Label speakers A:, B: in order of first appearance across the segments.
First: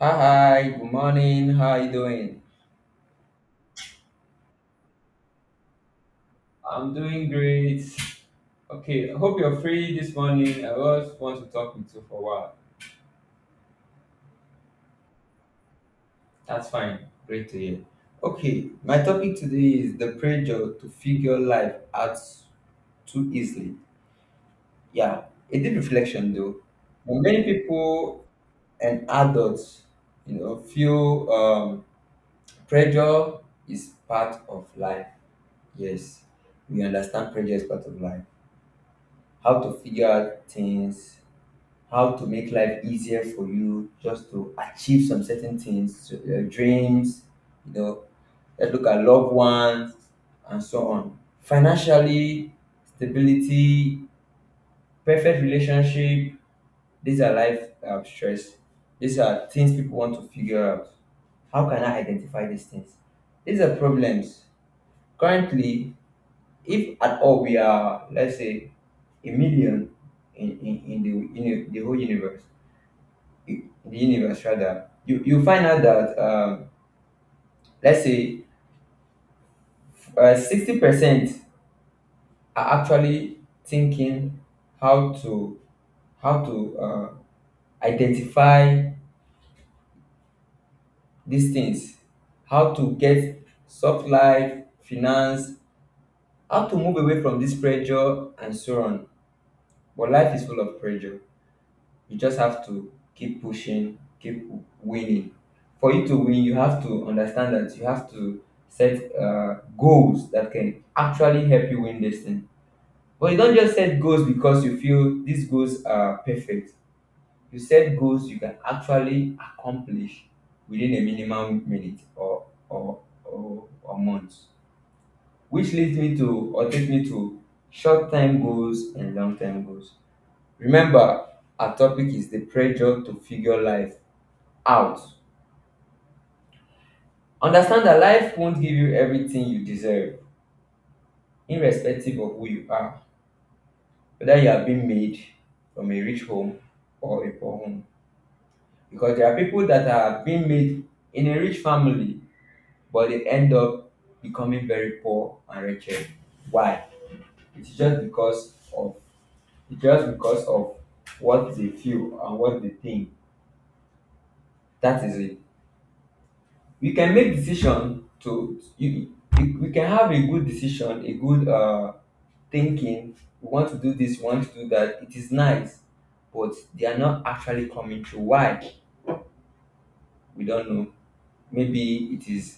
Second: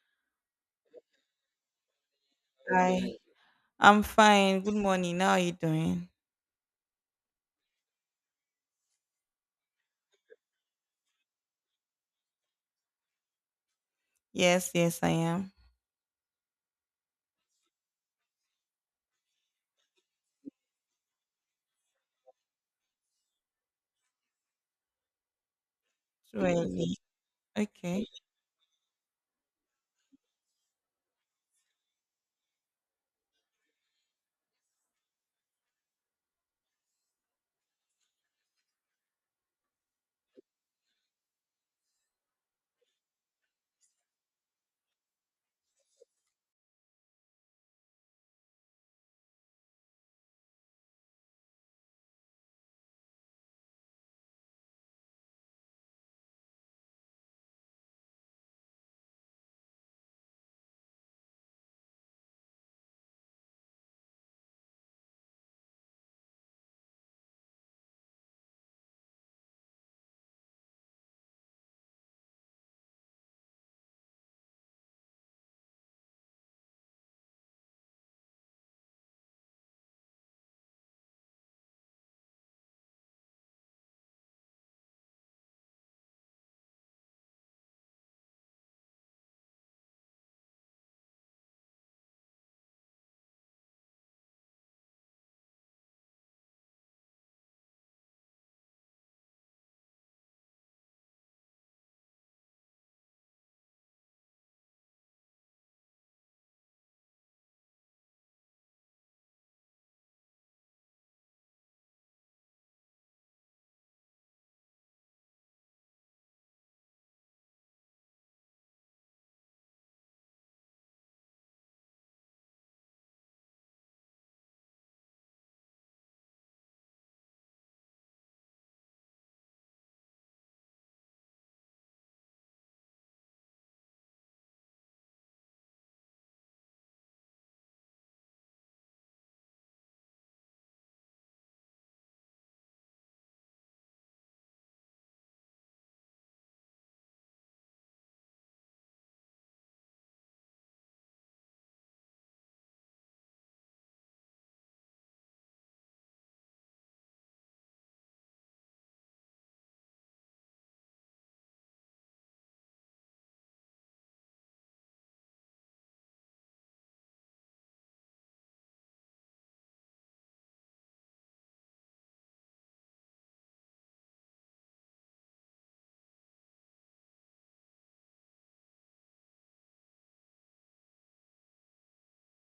A: Hi, hi, good morning. How are you doing?
B: Hi, I'm fine. Good morning. How are you doing?
A: I'm doing great. Okay, I hope you're free this morning. I just want to talk with you for a while.
B: Yes, yes, I am.
A: That's fine. Great to hear. Okay, my topic today is the pressure to figure life out too easily. Yeah, a deep reflection
B: Too
A: though.
B: early.
A: But many
B: Okay.
A: people and adults, feel pressure is part of life. Yes, we understand pressure is part of life. How to figure out things, how to make life easier for you, just to achieve some certain things, so your dreams, you know, let's look at loved ones and so on. Financially, stability, perfect relationship, these are life stress. These are things people want to figure out. How can I identify these things? These are problems. Currently, if at all we are, let's say, a million in the whole universe, in the universe rather, you find out that let's say 60% are actually thinking how to how to uh, identify these things, how to get soft life finance, how to move away from this pressure and so on. But life is full of pressure. You just have to keep pushing, keep winning. For you to win, you have to understand that you have to set goals that can actually help you win this thing. But you don't just set goals because you feel these goals are perfect. You set goals you can actually accomplish within a minimum minute or months, which leads me to, or take me to, short term goals and long term goals. Remember, our topic is the pressure to figure life out. Understand that life won't give you everything you deserve, irrespective of who you are, whether you have been made from a rich home or a poor home. Because there are people that are being made in a rich family, but they end up becoming very poor and wretched. Why? It's just because of it's just because of what they feel and what they think. That is it. We can make decision to you, we can have a good decision, a good thinking. We want to do this, we want to do that, it is nice, but they are not actually coming through. Why? We don't know. Maybe it is,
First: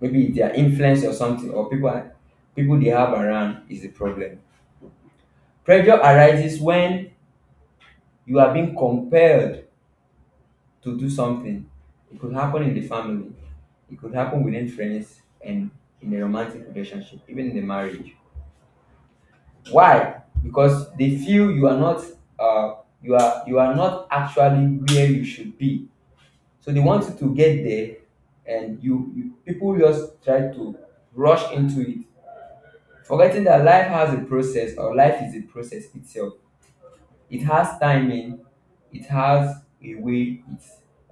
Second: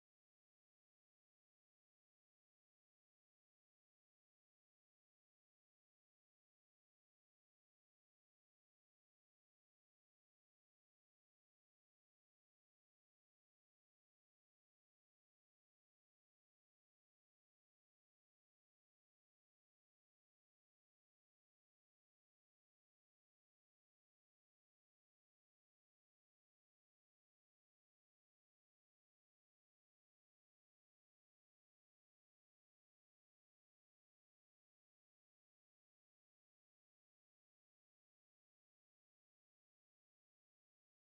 A: maybe their influence or something, or people they have around is the problem. Pressure arises when you are being compelled to do something. It could happen in the family, it could happen within friends and in a romantic relationship, even in the marriage. Why? Because they feel you are not uh, you are not actually where you should be. So they want you to get there, and you people just try to rush into it, forgetting that life has a process, or life is a process itself. It has timing, it has a way it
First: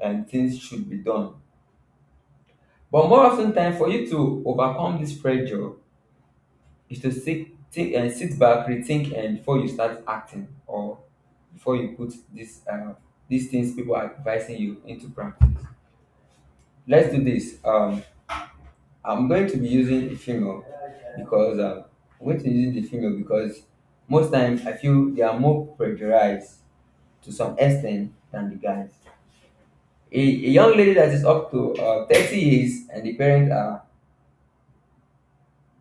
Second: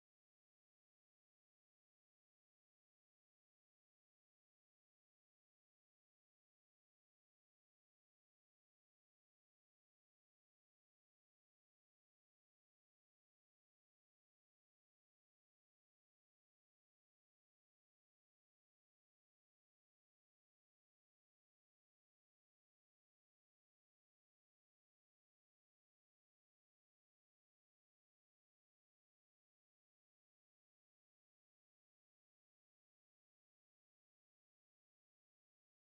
A: and things should be done. But more often time, for you to overcome this pressure is to sit, think and sit back, rethink, and before you start acting or before you put this these things people are advising you into practice. Let's do this. I'm going to be using a female because I'm going to be using the female because most times I feel they are more pressurized to some extent than the guys. A young lady that is up to 30 years, and the parents are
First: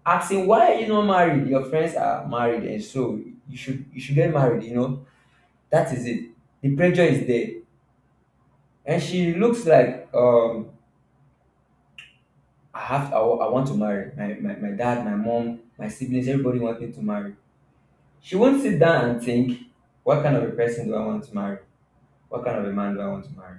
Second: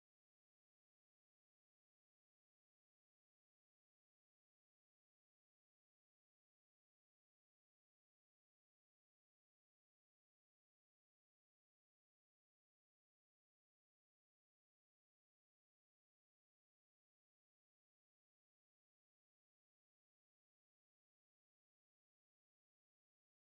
A: asking, why are you not married? Your friends are married and so you should get married. You know that is it. The pressure is there, and she looks like, I have I want to marry. My dad, my mom, my siblings, everybody wants me to marry. She won't sit down and think, what kind of a person do I want to marry? What kind of a man do I want to marry?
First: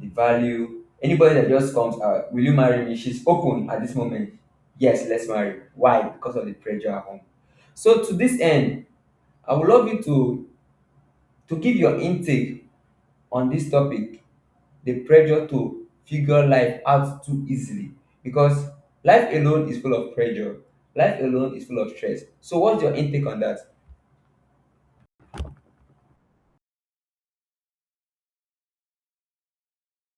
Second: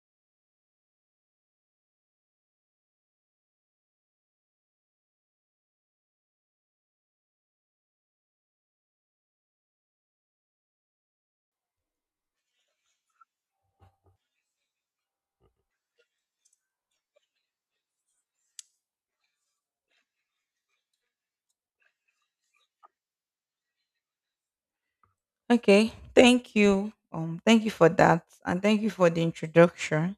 A: The value. Anybody that just comes out, "Will you marry me?" She's open at this moment. Yes, let's marry. Why? Because of the pressure at home. So to this end, I would love you to give your intake on this topic, the pressure to figure life out too easily, because life alone is full of pressure. Life alone is full of stress. So, what's your intake on that?
B: Okay. Thank you. Thank you for that, and thank you for the introduction.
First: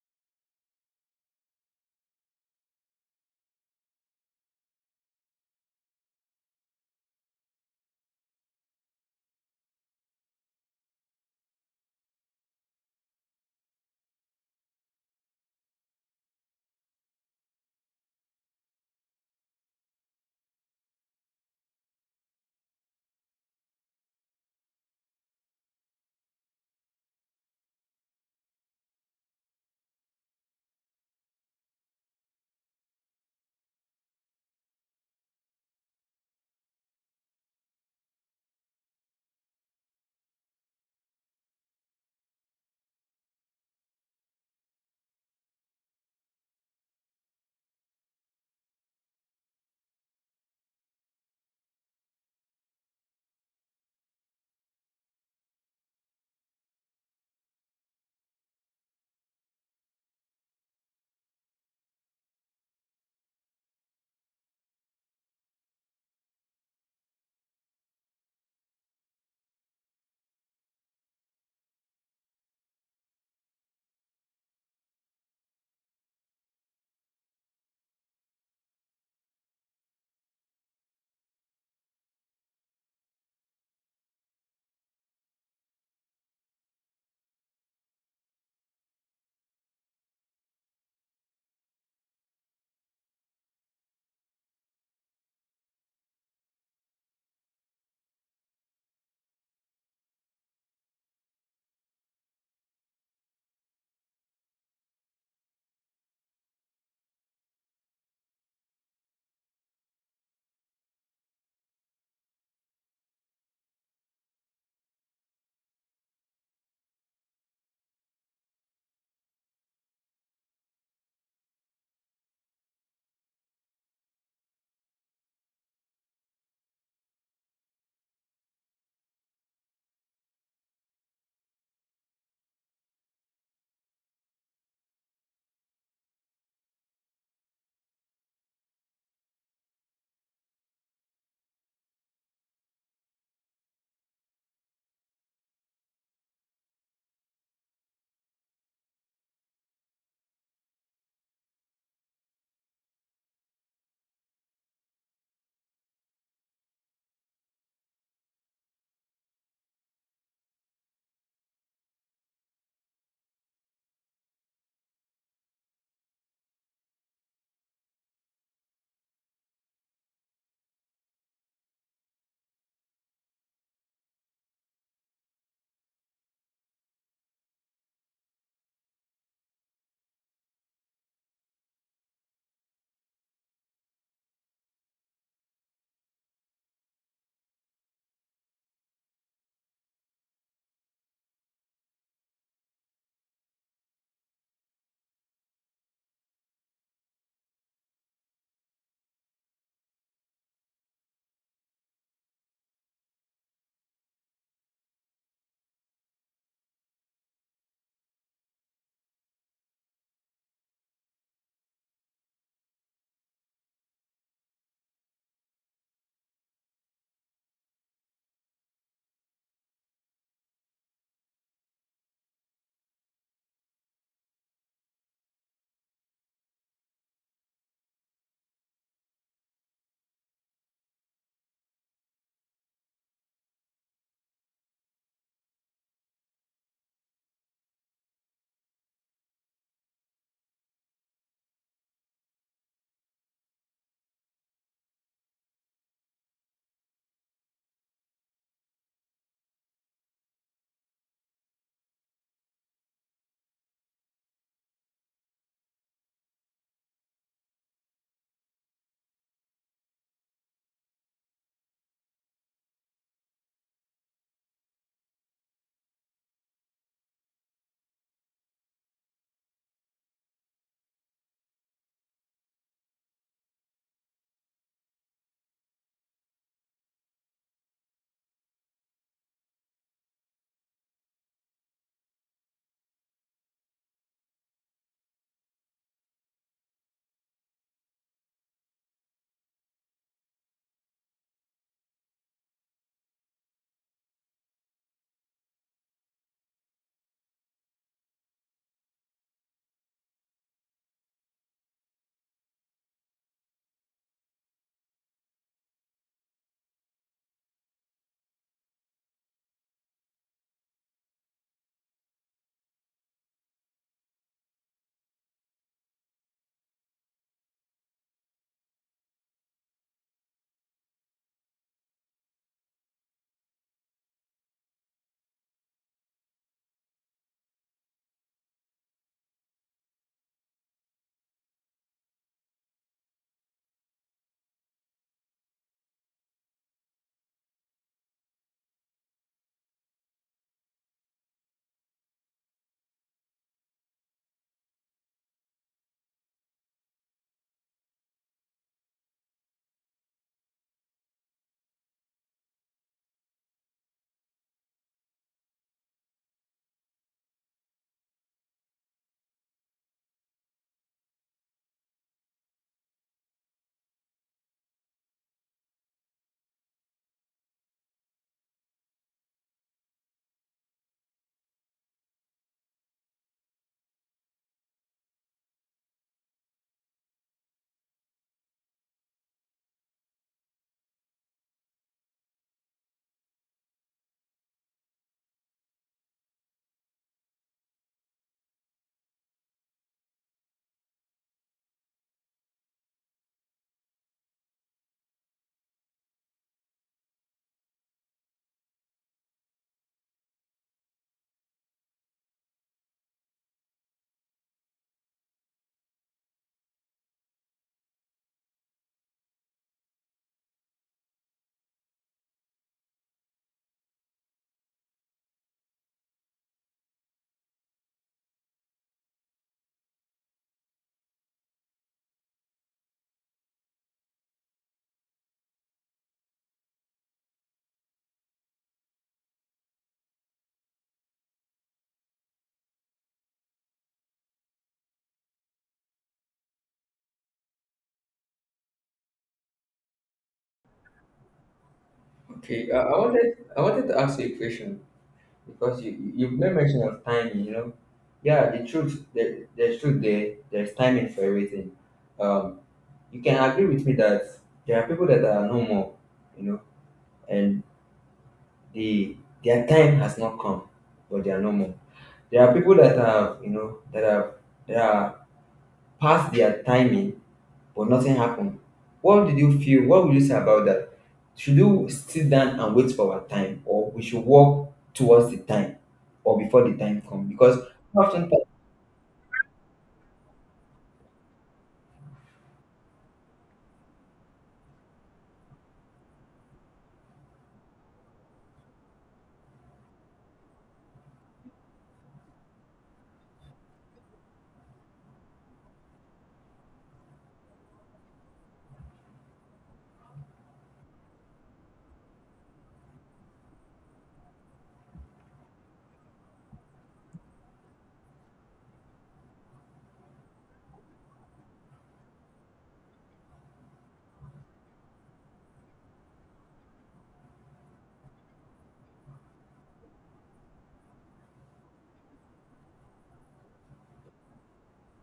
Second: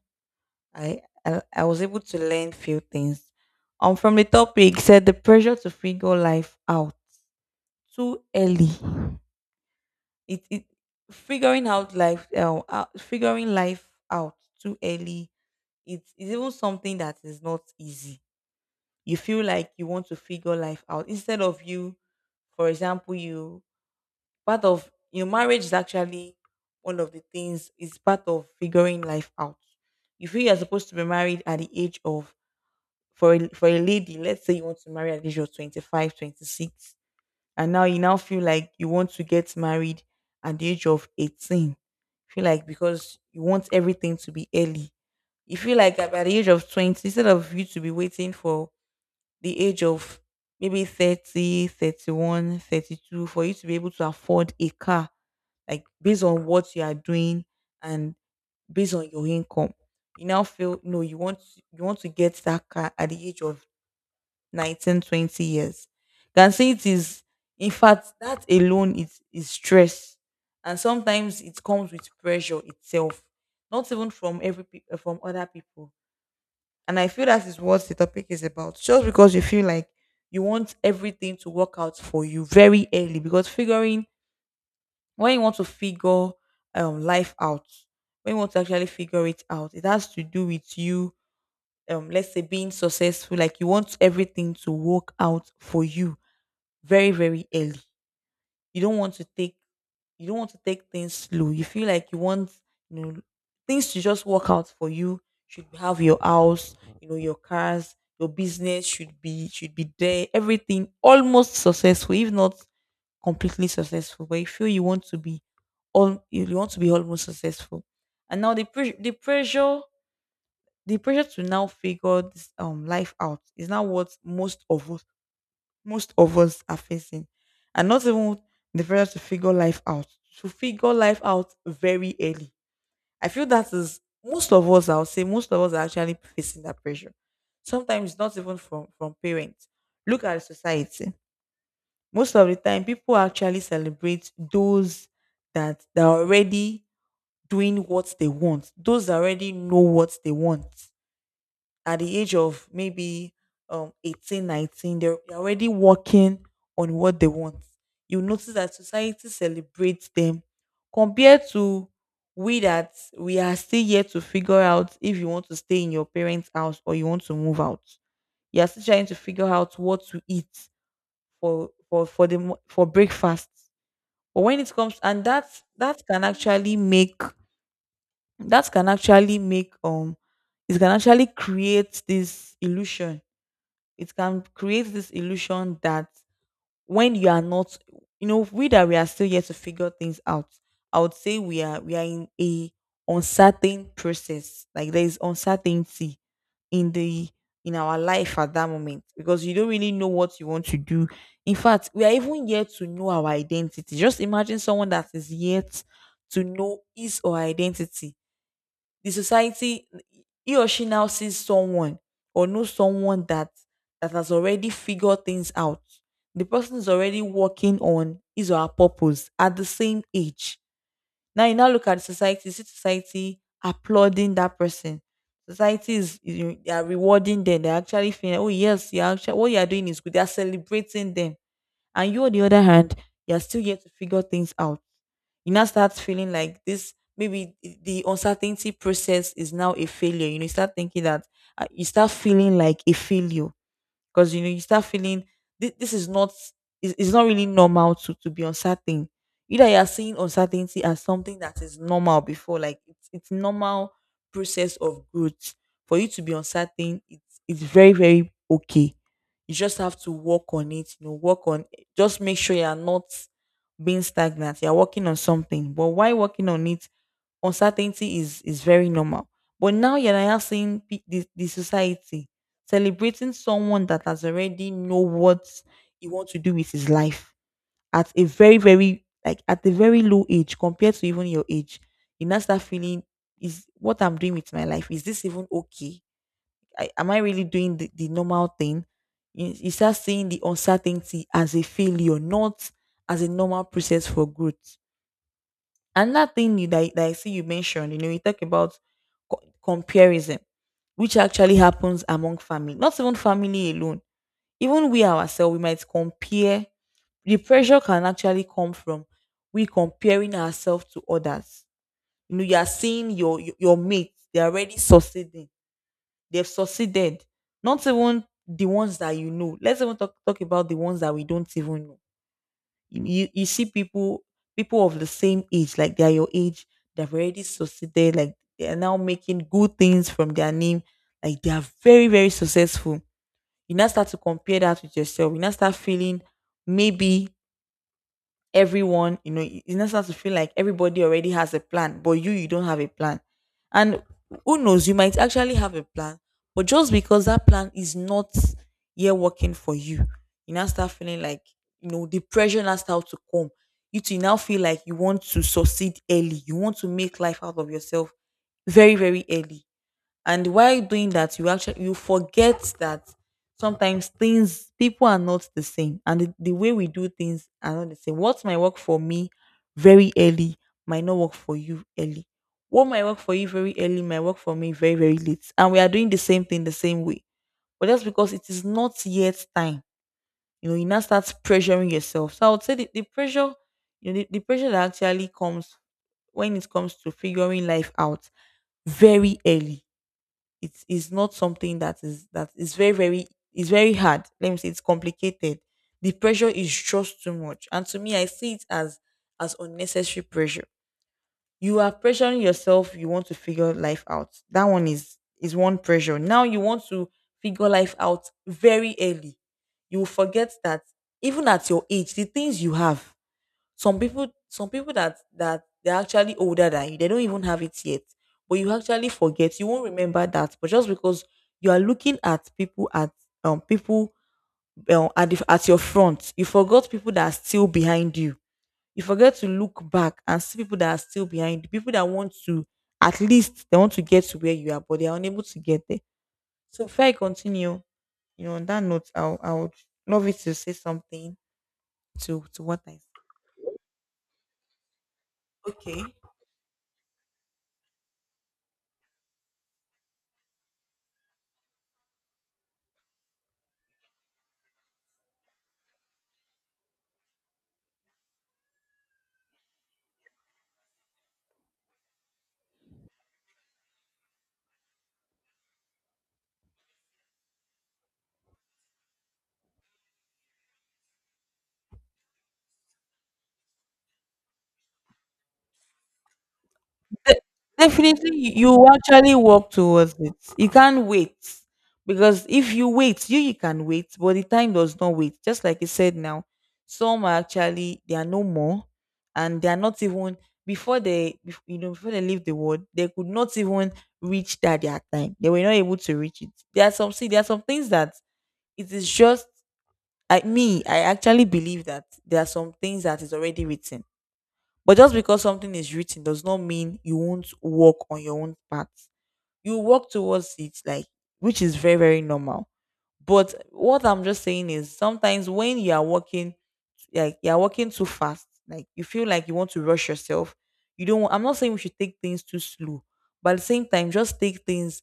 B: I was able to learn few things. From the topic said, the pressure to figure life out too early. It figuring out life figuring life out too early. It is even something that is not easy. You feel like you want to figure life out, instead of you, for example, you, part of your marriage is actually one of the things, is part of figuring life out. You feel you're supposed to be married at the age of, for a lady, let's say you want to marry at the age of 25, 26, and now you now feel like you want to get married at the age of 18. Feel like because you want everything to be early. You feel like at by the age of 20, instead of you to be waiting for the age of maybe 30, 31, 32 for you to be able to afford a car, like based on what you are doing and based on your income. You now feel no, you want to get that car at the age of 19, 20 years. Can say it is, in fact that alone is stress. And sometimes it comes with pressure itself, not even from from other people, and I feel that is what the topic is about. Just because you feel like you want everything to work out for you very early, because figuring when you want to figure life out, when you want to actually figure it out, it has to do with you. Let's say being successful, like you want everything to work out for you very very early. You don't want to take you don't want to take things slow. You feel like you want, you know, things to just work out for you. Should have your house, your cars, your business should be there. Everything almost successful, if not completely successful. But you feel you want to be all, you want to be almost successful. And now the pressure to now figure this life out is now what most of us are facing. And not even the pressure to figure life out, to figure life out very early. I feel that is most of us, I would say, most of us are actually facing that pressure. Sometimes not even from parents. Look at society. Most of the time, people actually celebrate those that are already doing what they want, those that already know what they want at the age of maybe 18, 19, they're already working on what they want. You notice that society celebrates them compared to we that we are still yet to figure out if you want to stay in your parents house or you want to move out. You are still trying to figure out what to eat for breakfast. But when it comes, and that, that can actually make that can actually make it can actually create this illusion, that when you are not, you know, we that we are still yet to figure things out, I would say we are in a uncertain process. Like there is uncertainty in the, in our life at that moment, because you don't really know what you want to do. In fact, we are even yet to know our identity. Just imagine someone that is yet to know his or her identity. The society, he or she now sees someone or knows someone that that has already figured things out, the person is already working on his or her purpose at the same age. Now you now look at society, see society applauding that person. Society is, you, they are rewarding them, they're actually feeling, oh yes, you're actually, what you are doing is good, they are celebrating them. And you on the other hand, you're still yet to figure things out. You now start feeling like this, maybe the uncertainty process is now a failure. You know, you start thinking that, you start feeling like a failure, because you know, you start feeling this is not, is, it's not really normal to be uncertain. Either you are seeing uncertainty as something that is normal before, like it's normal process of growth for you to be uncertain, it's very very okay. You just have to work on it, you know, work on, just make sure you are not being stagnant. You're working on something. But while working on it, uncertainty is very normal. But now you're now seeing the society celebrating someone that has already know what he wants to do with his life at a very, very, like at a very low age compared to even your age. You now start feeling, is what I'm doing with my life, is this even okay? Am I really doing the normal thing? You start seeing the uncertainty as a failure, not as a normal process for growth. Another thing that I see you mentioned, you know, you talk about comparison, which actually happens among family, not even family alone. Even we ourselves, we might compare. The pressure can actually come from we comparing ourselves to others. You know, you are seeing your mates, they are already succeeding, they've succeeded. Not even the ones that you know. Let's even talk about the ones that we don't even know. You see people of the same age, like they are your age, they've already succeeded, like they are now making good things from their name. Like they are very, very successful. You now start to compare that with yourself. You now start feeling, maybe, everyone, you know it's necessary to feel like everybody already has a plan, but you don't have a plan. And who knows, you might actually have a plan, but just because that plan is not yet working for you, you now start feeling like, you know, the pressure now start to come, you to now feel like you want to succeed early, you want to make life out of yourself very very early. And while doing that, you actually, you forget that sometimes things, people are not the same, and the way we do things are not the same. What might work for me very early might not work for you early. What might work for you very early might work for me very very late, and we are doing the same thing the same way. But that's because it is not yet time. You know, you now start pressuring yourself. So I would say you know, the pressure that actually comes when it comes to figuring life out very early, it is not something that is very very, it's very hard. Let me say it's complicated. The pressure is just too much, and to me, I see it as unnecessary pressure. You are pressuring yourself. You want to figure life out. That one is one pressure. Now you want to figure life out very early. You will forget that even at your age, the things you have, some people that they're actually older than you, they don't even have it yet. But you actually forget, you won't remember that, but just because you are looking at people at um people your front, you forgot people that are still behind you. You forget to look back and see people that are still behind you, people that want to, at least they want to get to where you are, but they are unable to get there. So before I continue, you know, on that note, I would love you to say something to
A: Okay,
B: what I said.
A: I wanted to ask you a question because
B: Okay.
A: you've made mention of timing. You know, yeah, the truth, there's truth there. There's timing for everything. Um, you can agree with me that there are people that are normal, you know, and the their time has not come, but they are normal. There are people that have, you know, that have, that are past their timing, but nothing happened. What did you feel? What would you say about that? Should you sit down and wait for our time, or we should walk towards the time, or before the time comes?
B: De-
A: Because often,
B: definitely you will actually work towards it, you can't wait. Because if you wait, you can wait, but the time does not wait. Just like you said, now, some are actually, they are no more, and they are not even, before they before they leave the world, they could not even reach that, their time, they were not able to reach it. There are some, see, there are some things that it is just, I actually believe that there are some things that is already written, but just because something is written does not mean you won't work on your own part. You work towards it, like, which is very, very normal. But what I'm just saying is sometimes when you are working, like you're working too fast, like you feel like you want to rush yourself. You don't want, I'm not saying we should take things too slow, but at the same time just take things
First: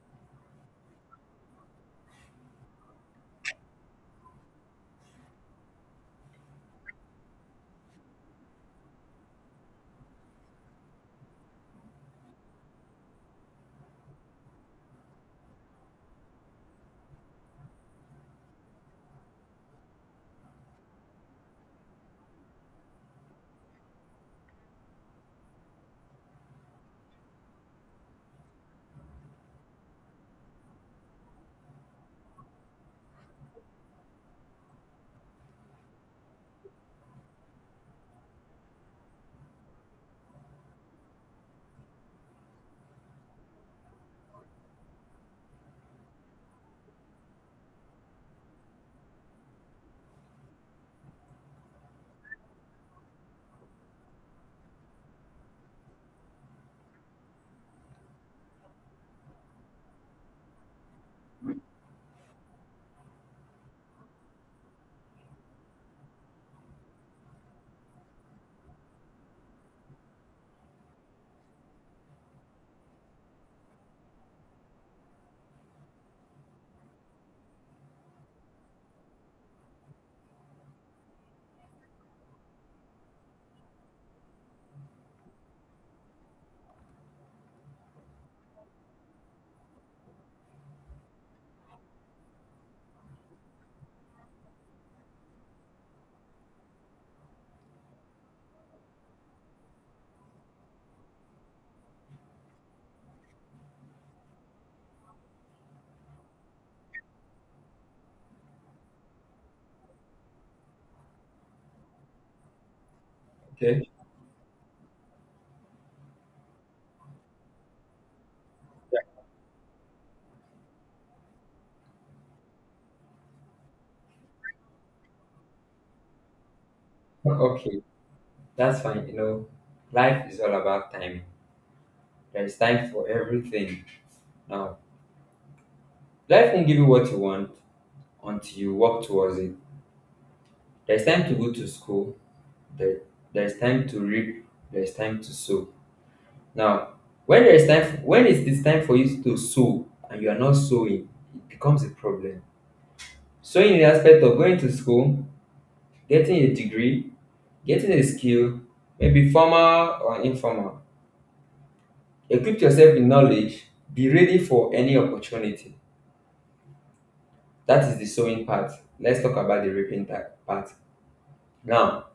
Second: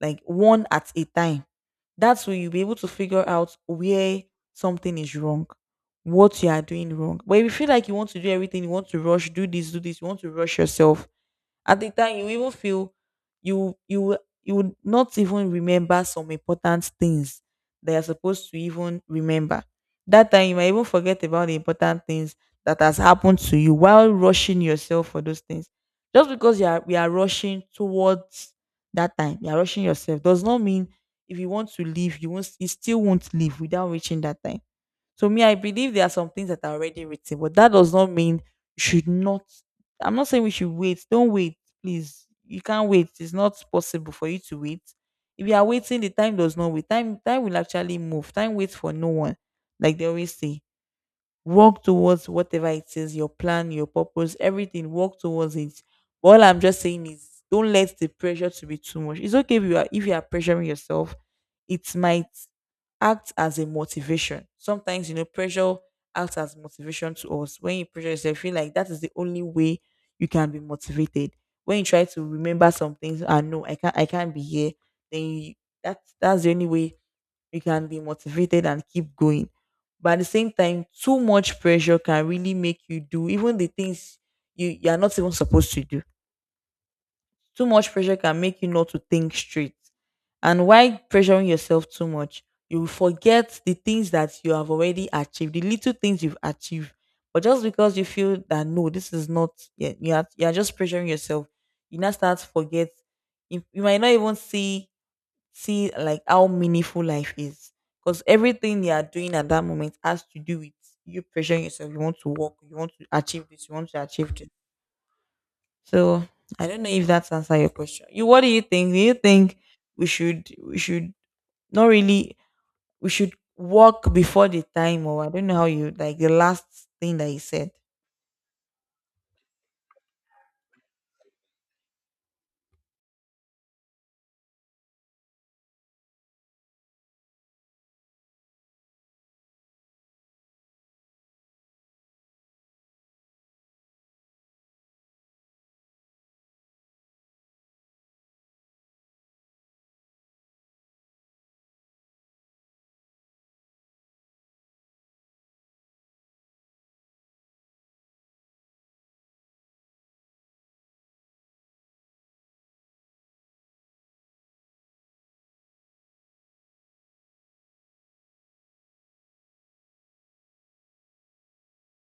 B: like one at a time. That's when you'll be able to figure out where something is wrong, what you are doing wrong. But if you feel like you want to do everything, you want to rush, do this, do this, you want to rush yourself, at the time, you even feel you would not even remember some important things that you're supposed to even remember. That time, you might even forget about the important things that has happened to you while rushing yourself for those things. Just because you are we are rushing towards, that time, you are rushing yourself, does not mean if you want to leave, you still won't leave without reaching that time. So me, I believe there are some things that are already written, but that does not mean you should not. I'm not saying we should wait. Don't wait, please. You can't wait. It's not possible for you to wait. If you are waiting, the time does not wait. Time will actually move. Time waits for no one, like they always say. Work towards whatever it is, your plan, your purpose, everything. Work towards it. But all I'm just saying is don't let the pressure to be too much. It's okay if you are pressuring yourself, it might act as a motivation. Sometimes, pressure acts as motivation to us. When you pressure yourself, you feel like that is the only way you can be motivated. When you try to remember some things, I know I can't be here, then you, that's the only way you can be motivated and keep going. But at the same time, too much pressure can really make you do even the things you are not even supposed to do. Too much pressure can make you not to think straight. And why pressuring yourself too much, you will forget the things that you have already achieved, the little things you've achieved. But just because you feel that no, this is not, you are just pressuring yourself, you now start to forget. You might not even see like how meaningful life is, because everything you are doing at that moment has to do with you pressuring yourself. You want to work, you want to achieve this, you
A: okay,
B: want to achieve this. So I don't know if that's answer your question. You, what do you think? Do you think we should not really, we should walk before the time, or I don't know how you like the last thing that he said.
A: okay, that's fine. You know, life is all about timing. There is time for everything. Now, life won't give you what you want until you walk towards it. There is time to go to school. There, there is time to reap. There is time to sow. Now, when there is time, when it is time for you to sow and you are not sowing, it becomes a problem. Sowing in the aspect of going to school, getting a degree, getting a skill, maybe formal or informal. Equip yourself with knowledge. Be ready for any opportunity. That is the sowing part. Let's talk about the part. Now,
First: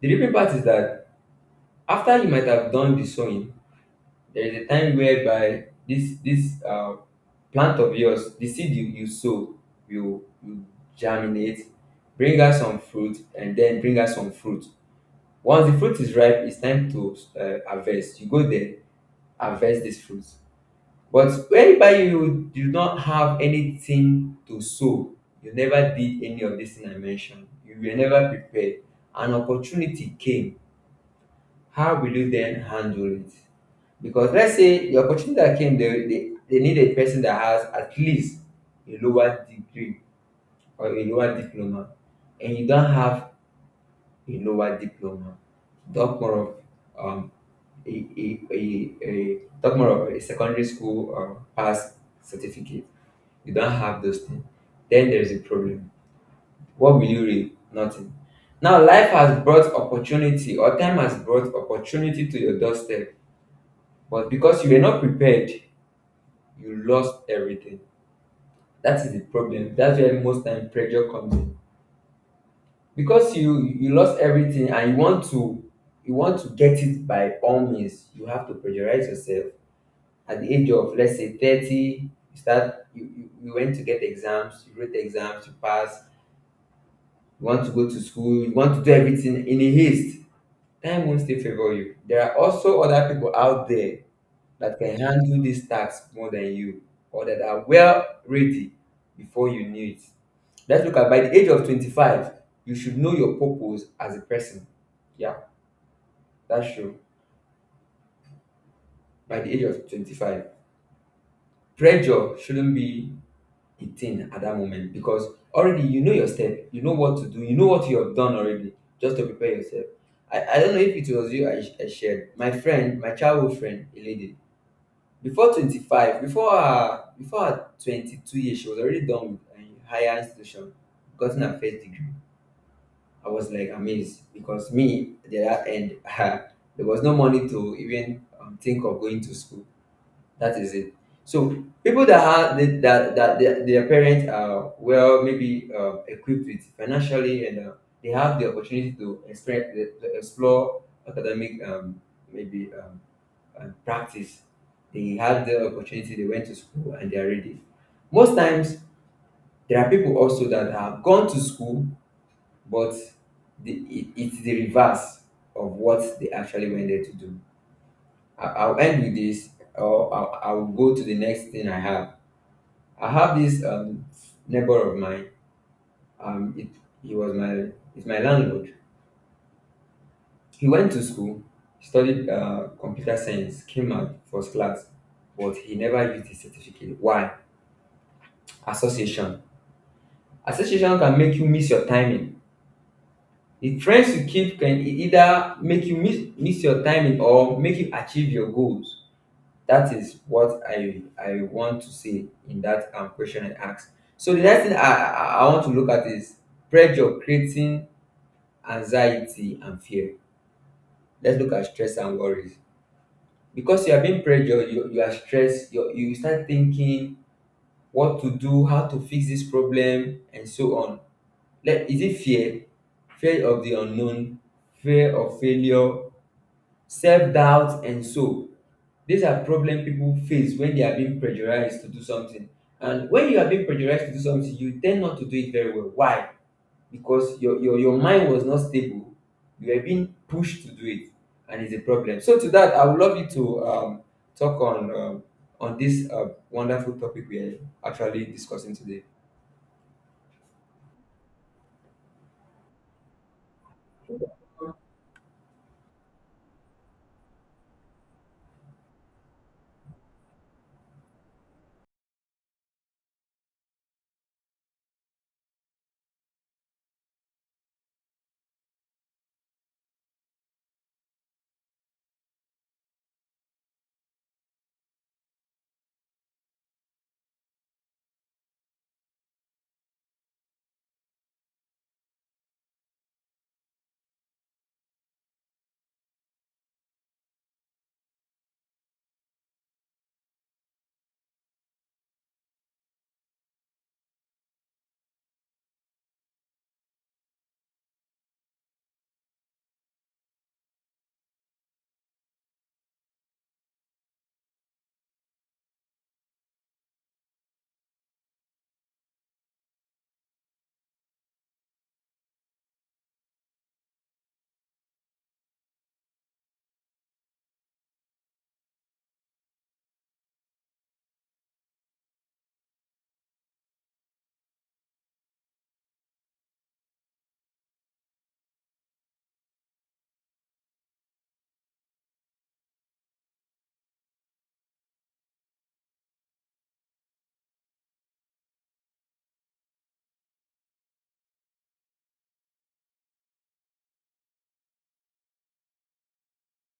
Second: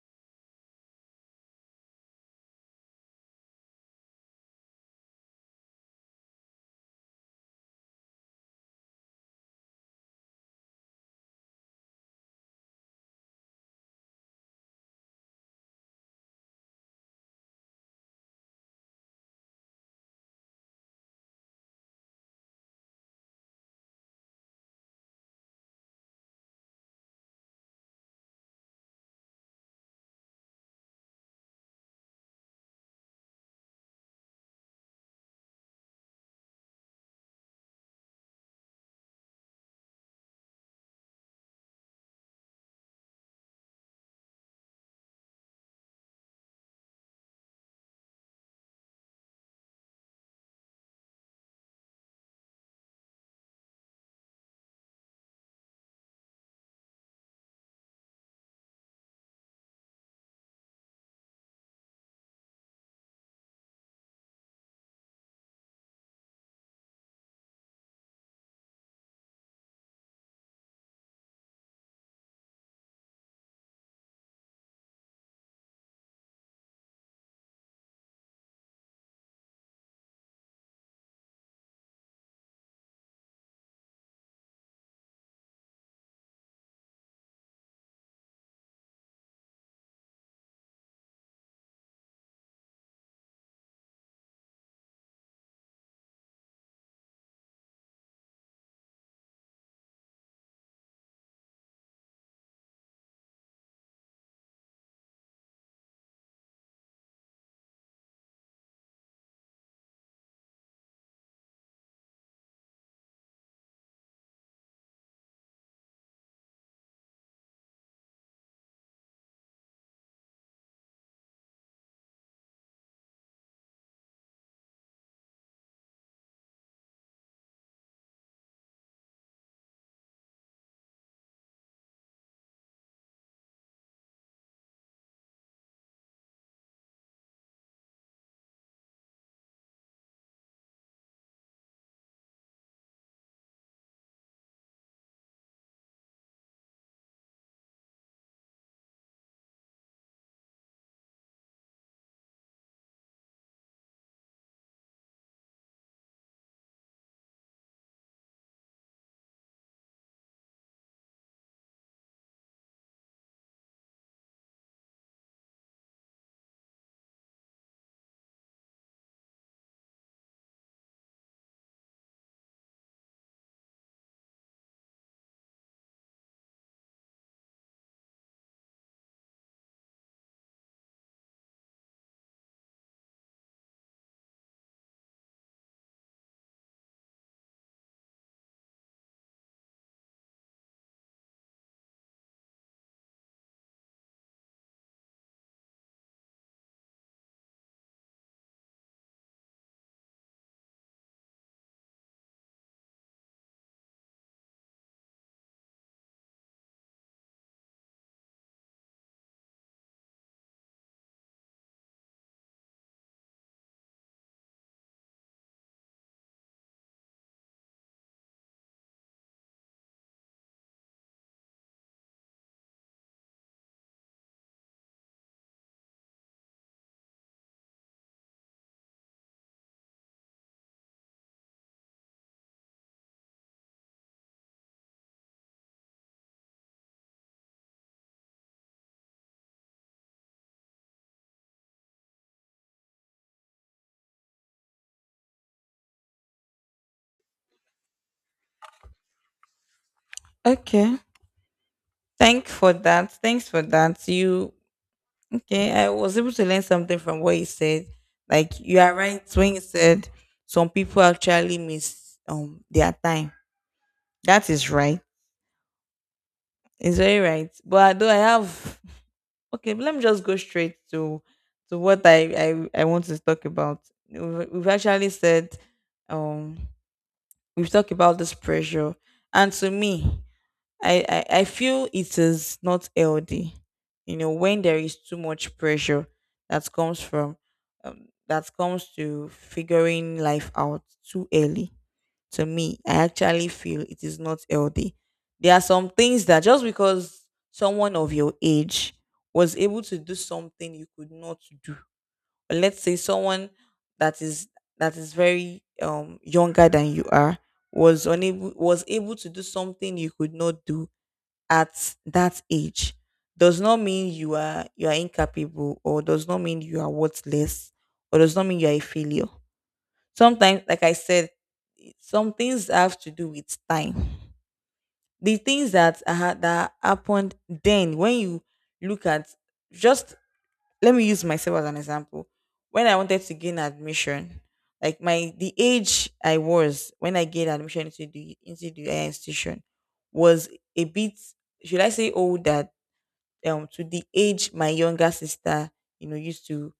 A: the reaping part is that after you might have done the sowing, there is a time whereby this plant of yours, the seed you sow will germinate, bring us some fruit once the fruit is ripe, it's time to harvest. You go there, harvest this fruit. But whereby you do not have anything to sow, you never did any of this thing I mentioned, you were never prepared, an opportunity came. How will you then handle it? Because let's say the opportunity that came, they need a person that has at least a lower degree or a lower diploma, and you don't have a lower diploma. Talk more of a talk more of a secondary school pass certificate. You don't have those things. Then there is a problem. What will you read? Nothing. Now, life has brought opportunity, or time has brought opportunity to your doorstep. But because you were not prepared, you lost everything. That is the problem. That's where most time pressure comes in. Because you lost everything and you want to get it by all means, you have to pressurize yourself. At the age of, let's say, 30, you went to get exams, you wrote exams, you pass, you want to go to school, you want to do everything in a haste. Time won't still favor you. There are also other people out there that can handle this task more than you, or that are well ready before you knew it. Let's look at, by the age of 25, you should know your purpose as a person. Yeah, that's true. By the age of 25, pressure shouldn't be a thing at that moment because already you know your step, you know what to do, you know what you have done already just to prepare yourself. I don't know if it was you I shared. My friend, my childhood friend, a lady, before 25, before her 22 years, she was already done with higher institution, gotten her first degree. I was like amazed because me, at the other end, there was no money to even think of going to school. That is it. So people that have that their parents are well maybe equipped with financially, and they have the opportunity to expect to explore academic maybe practice. They had the opportunity, they went to school and they are ready. Most times, there are people also that have gone to school, but it's the reverse of what they actually went there to do. I'll end with this, or I'll go to the next thing I have. I have this neighbor of mine. Um, it, he was my, he's my landlord. He went to school, studied computer science, came out first class, but he never used his certificate. Why? Association. Association can make you miss your timing. The friends you keep can either make you miss your timing or make you achieve your goals. That is what I want to say in that question I asked. So the next thing I want to look at is pressure creating anxiety and fear. Let's look at stress and worries. Because you are being pressured, you are stressed, you start thinking what to do, how to fix this problem, and so on. Like, is it fear? Fear of the unknown, fear of failure, self doubt, and so. These are problems people face when they are being pressurized to do something. And when you are being pressurized to do something, you tend not to do it very well. Why? Because your mind was not stable. You were being pushed to do it, and it's a problem. So, to that, I would love you to talk on on this wonderful topic we are actually discussing today.
B: Okay, thank for that, thanks for that, you. Okay, I was able to learn something from what you said. Like, you are right when you said some people actually miss their time. That is right. It's very right. But though I have, okay, but let me just go straight to what I I want to talk about. We've actually said, um, we've talked about this pressure, and to me, I feel it is not healthy. You know, when there is too much pressure that comes from, that comes to figuring life out too early, to me, I actually feel it is not healthy. There are some things that, just because someone of your age was able to do something you could not do, or let's say someone that is that is very younger than you are, was able to do something you could not do at that age, does not mean you are incapable, or does not mean you are worthless, or does not mean you are a failure. Sometimes, like I said, some things have to do with time. The things that that happened, then when you look at, just, let me use myself as an example. When I wanted to gain admission, like my the age I was when I gained admission into the higher institution was a bit, should I say, old, that to the age my younger sister, you know, used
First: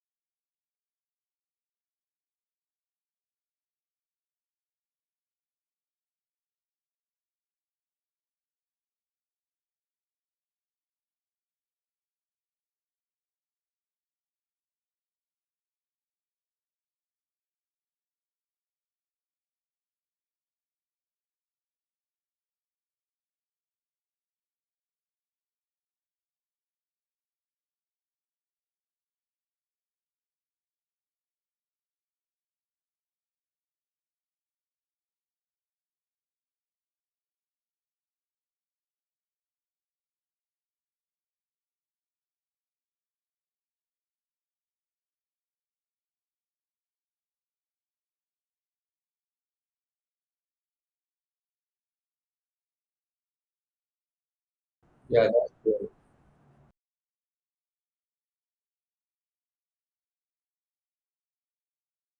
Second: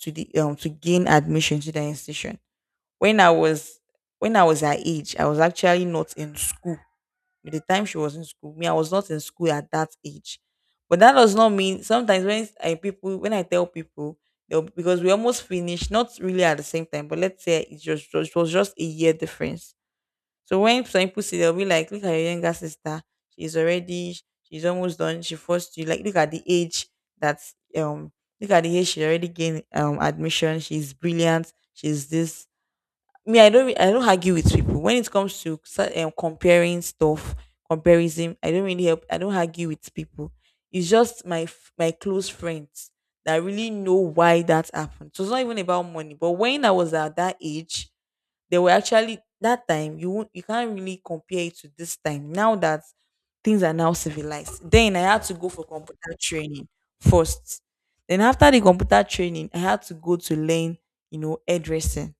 B: to the to gain admission to the institution. when I was when I was her age, I was actually not in school. By the time she was in school, me, I was not in school at that age. But that does not mean, sometimes when I tell people, because we almost finished, not really at the same time, but let's say it just, it was just a year difference. So when some people see, they'll be like, "Look at your younger sister. She's already she's almost done. She forced you. Like, look at the age that um look at the age she already gained admission. She's brilliant. She's this." Me, I don't re- I don't argue with people when it comes to comparing stuff, comparison. I don't really help, I don't argue with people. It's just my close friends that really know why that happened. So it's not even about money, but when I was at that age, they were actually, that time, you won't, you can't really compare it to this time now that things are now civilized. Then I had
A: Yeah,
B: to go
A: that's
B: for
A: good.
B: computer training first. Then after the computer training, I had to go to learn, you know, hairdressing.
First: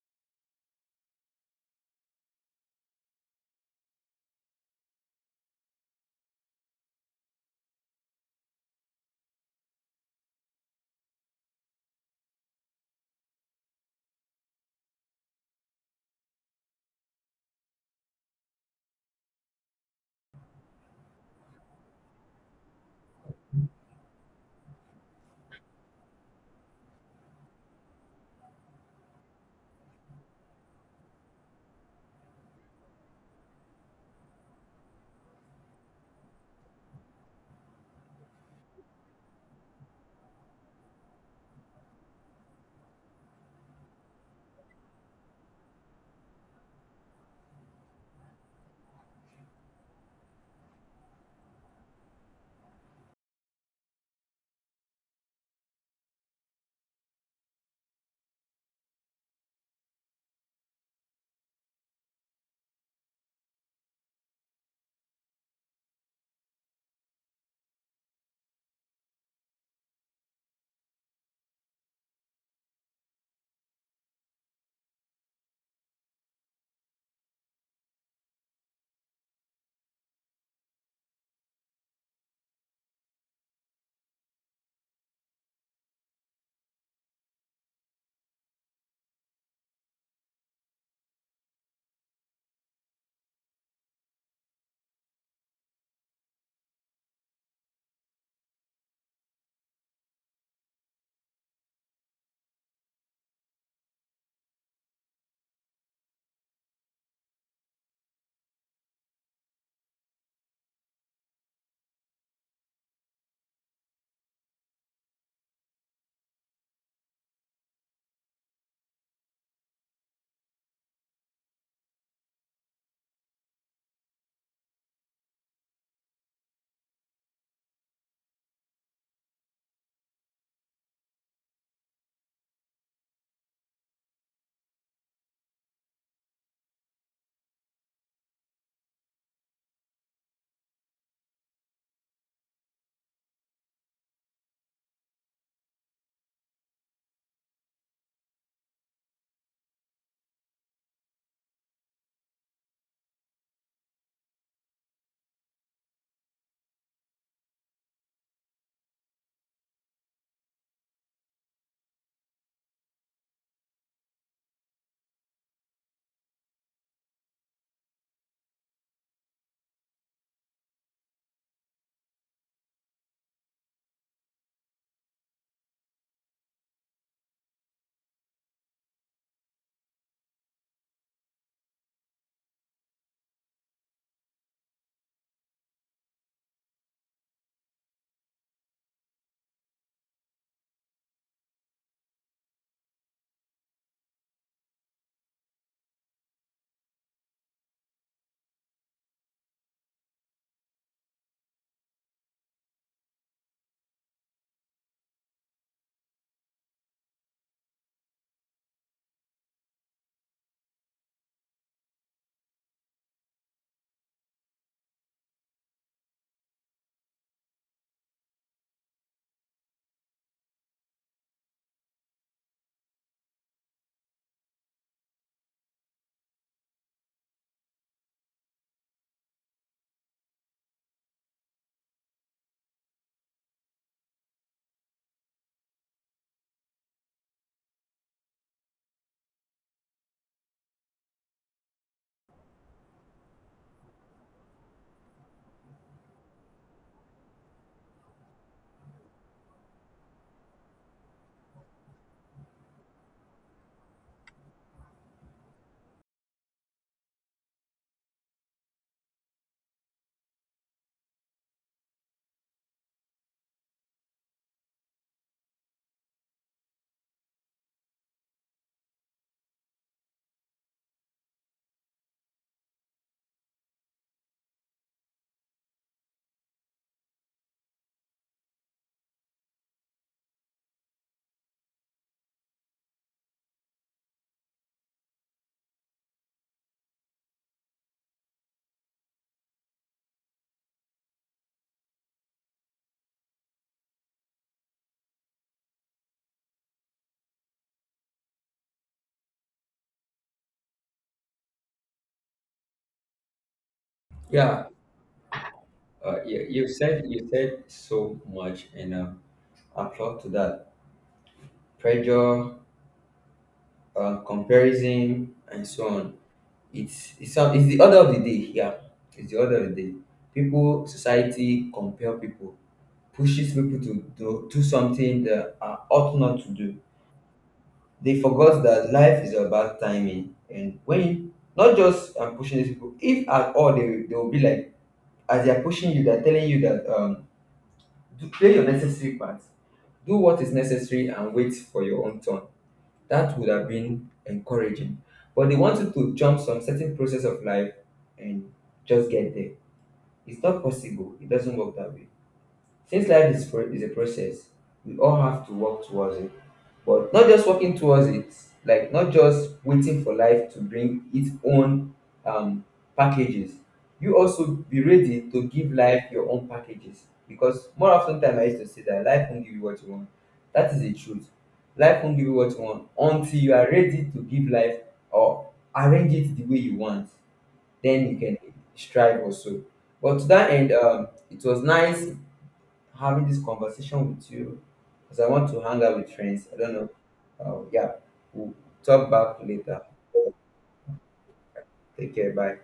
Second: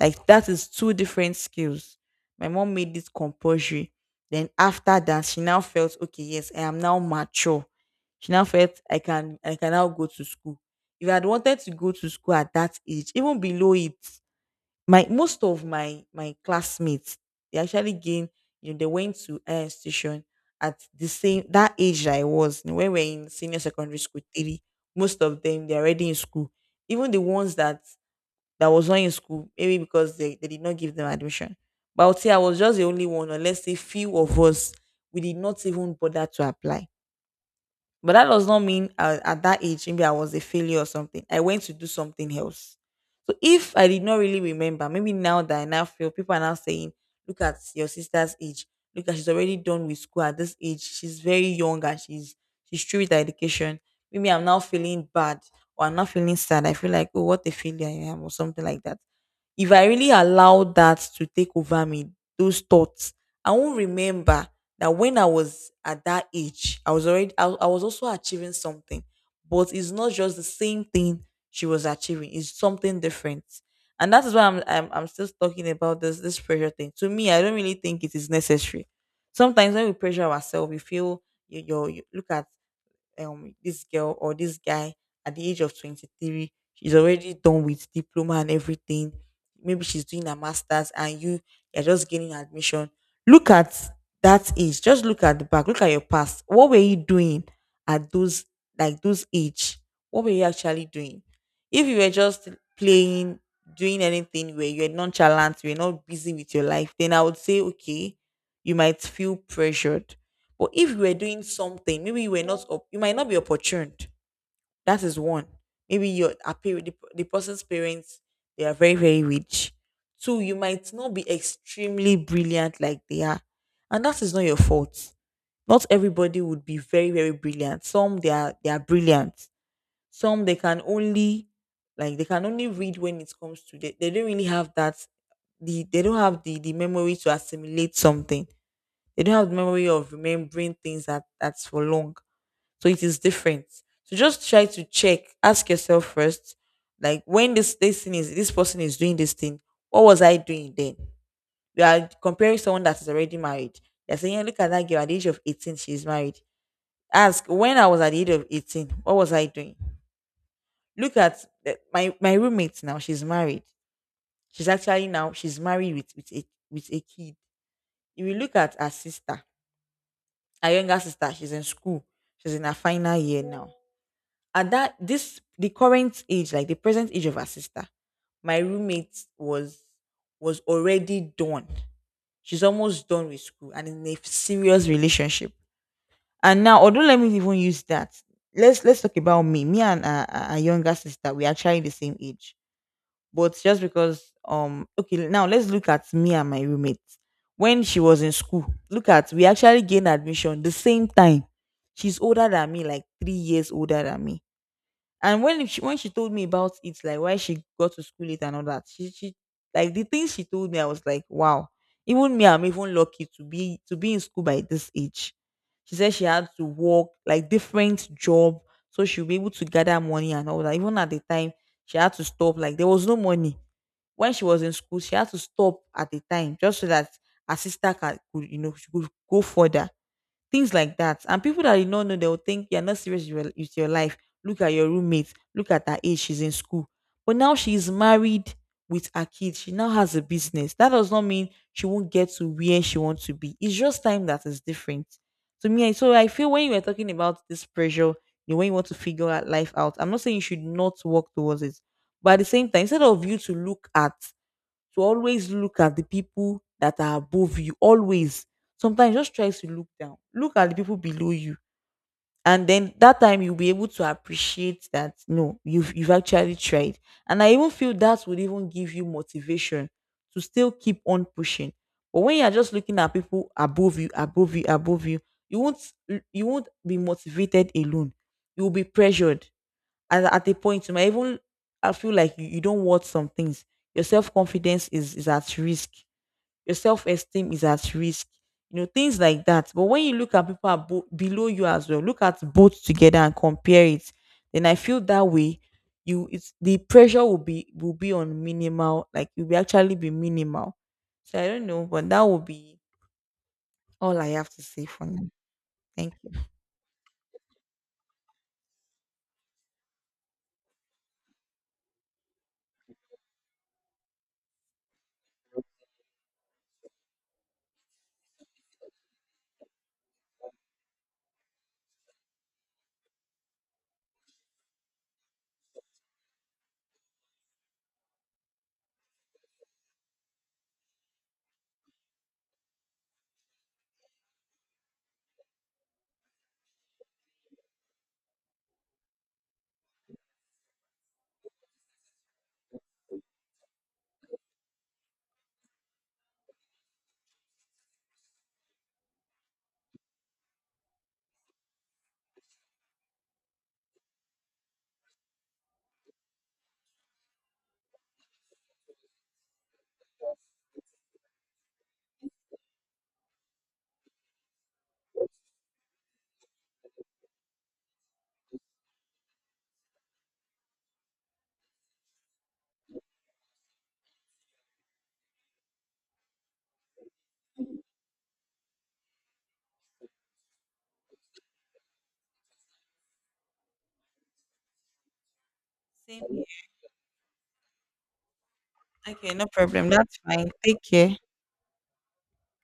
B: Like, that is two different skills. My mom made it compulsory. Then after that, she now felt, okay, yes, I am now mature. She now felt I can now go to school. If I had wanted to go to school at that age, even below it, my most of my classmates, they actually gained, you know, they went to an institution at the same that age that I was when we were in senior secondary school three. Most of them, they're already in school. Even the ones that was not in school, maybe because they did not give them admission. But I would say I was just the only one, or let's say few of us, we did not even bother to apply. But that does not mean at that age, maybe I was a failure or something. I went to do something else. So if I did not really remember, maybe now that I now feel people are now saying, look at your sister's age. Look at, she's already done with school at this age. She's very young and she's through with her education. Maybe I'm now feeling bad, or I'm not feeling sad. I feel like, oh, what a failure I am, or something like that. If I really allow that to take over me, those thoughts, I won't remember that when I was at that age, I was already I was also achieving something, but it's not just the same thing she was achieving. It's something different. And that is why I'm still talking about this pressure thing. To me, I don't really think it is necessary. Sometimes when we pressure ourselves, we feel you look at this girl or this guy at the age of 23, she's already done with diploma and everything, maybe she's doing a masters, and you, you're just gaining admission. Look at that age, just look at the back, look at your past, what were you doing at those, like those age, what were you actually doing? If you were just playing, doing anything, where you're nonchalant, you're not busy with your life, then I would say, okay, you might feel pressured. But if you were doing something, maybe you were not, op- you might not be opportune. That is one. Maybe the person's parents, they are very very rich. Two, you might not be extremely brilliant like they are, and that is not your fault. Not everybody would be very very brilliant. Some, they are, they are brilliant. Some, they can only, like they can only read, when it comes to, they don't really have that, they don't have the memory to assimilate something. They don't have the memory of remembering things that, that's for long. So it is different. So just try to check, ask yourself first, like, when this thing is, this person is doing this thing, what was I doing then? We are comparing someone that is already married. They're saying, "Yeah, look at that girl at the age of 18, she's married." Ask, when I was at the age of 18, what was I doing? Look at the- my roommate now, she's married. She's actually, now she's married with with a kid. If you look at her sister, her younger sister, she's in school. She's in her final year now. At that, this, the current age, like the present age of her sister, my roommate was already done. She's almost done with school and in a serious relationship. And now, although let me even use that, let's talk about me. Me and our younger sister, we are actually the same age, but just because okay, now let's look at me and my roommate. When she was in school, look at, we actually gained admission the same time. She's older than me, like 3 years older than me. And when she told me about it, like why she got to school late and all that, she, like, the things she told me, I was like, wow. Even me, I'm even lucky to be in school by this age. She said she had to work like different job so she'll be able to gather money and all that. Even at the time, she had to stop. Like, there was no money. When she was in school, she had to stop at a time, just so that her sister could, you know, she could go further. Things like that. And people that you don't know, they'll think you're not serious with your life. Look at your roommate, look at her age, she's in school. But now she is married with her kids. She now has a business. That does not mean she won't get to where she wants to be. It's just time that is different. To me, I- so I feel when you were talking about this pressure, you know, when you want to figure out life out, I'm not saying you should not work towards it. But at the same time, instead of you to look at, to always look at the people that are above you, always. Sometimes just try to look down, look at the people below you. And then that time you'll be able to appreciate that, no, you've actually tried. And I even feel that would even give you motivation to still keep on pushing. But when you're just looking at people above you, above you, above you, you won't you won't be motivated alone. You will be pressured. At a point, you might even, I feel like you don't want some things. Your self confidence is at risk. Your self esteem is at risk. You know, things like that. But when you look at people below you as well, look at both together and compare it. Then I feel that way. You, it's the pressure will be on minimal. Like, it will actually be minimal. So I don't know, but that will be all I have to
A: Yeah.
B: say for now. Thank you.
A: You said so much, and applaud to that pressure, comparison, and so on. It's the order of the day. Yeah, it's the order of the day. People, society, compare people, pushes people to do something that are ought not to do. They forgot that life is about timing, and when not just pushing these people, if at all they, they will be like, as they are pushing you, they are telling you that, do, play your necessary part. Do what is necessary and wait for your own turn. That would have been encouraging. But they wanted to jump some certain process of life and just get there. It's not possible. It doesn't work that way. Since life is a process, we all have to work towards it. But not just working towards it, like not just waiting for life to bring its own um, packages. You also be ready to give life your own packages. Because more often time I used to say that life won't give you what you want. That is the truth. Life won't give you what you want until you are ready to give life, or arrange it the way you want. Then you can strive also. But to that end, it was nice having this conversation with you because I want to hang out with
B: Same here.
A: friends. I don't know. Yeah, we'll talk
B: Okay,
A: back
B: no
A: later.
B: problem. That's fine. Take care.
A: Take care. Bye.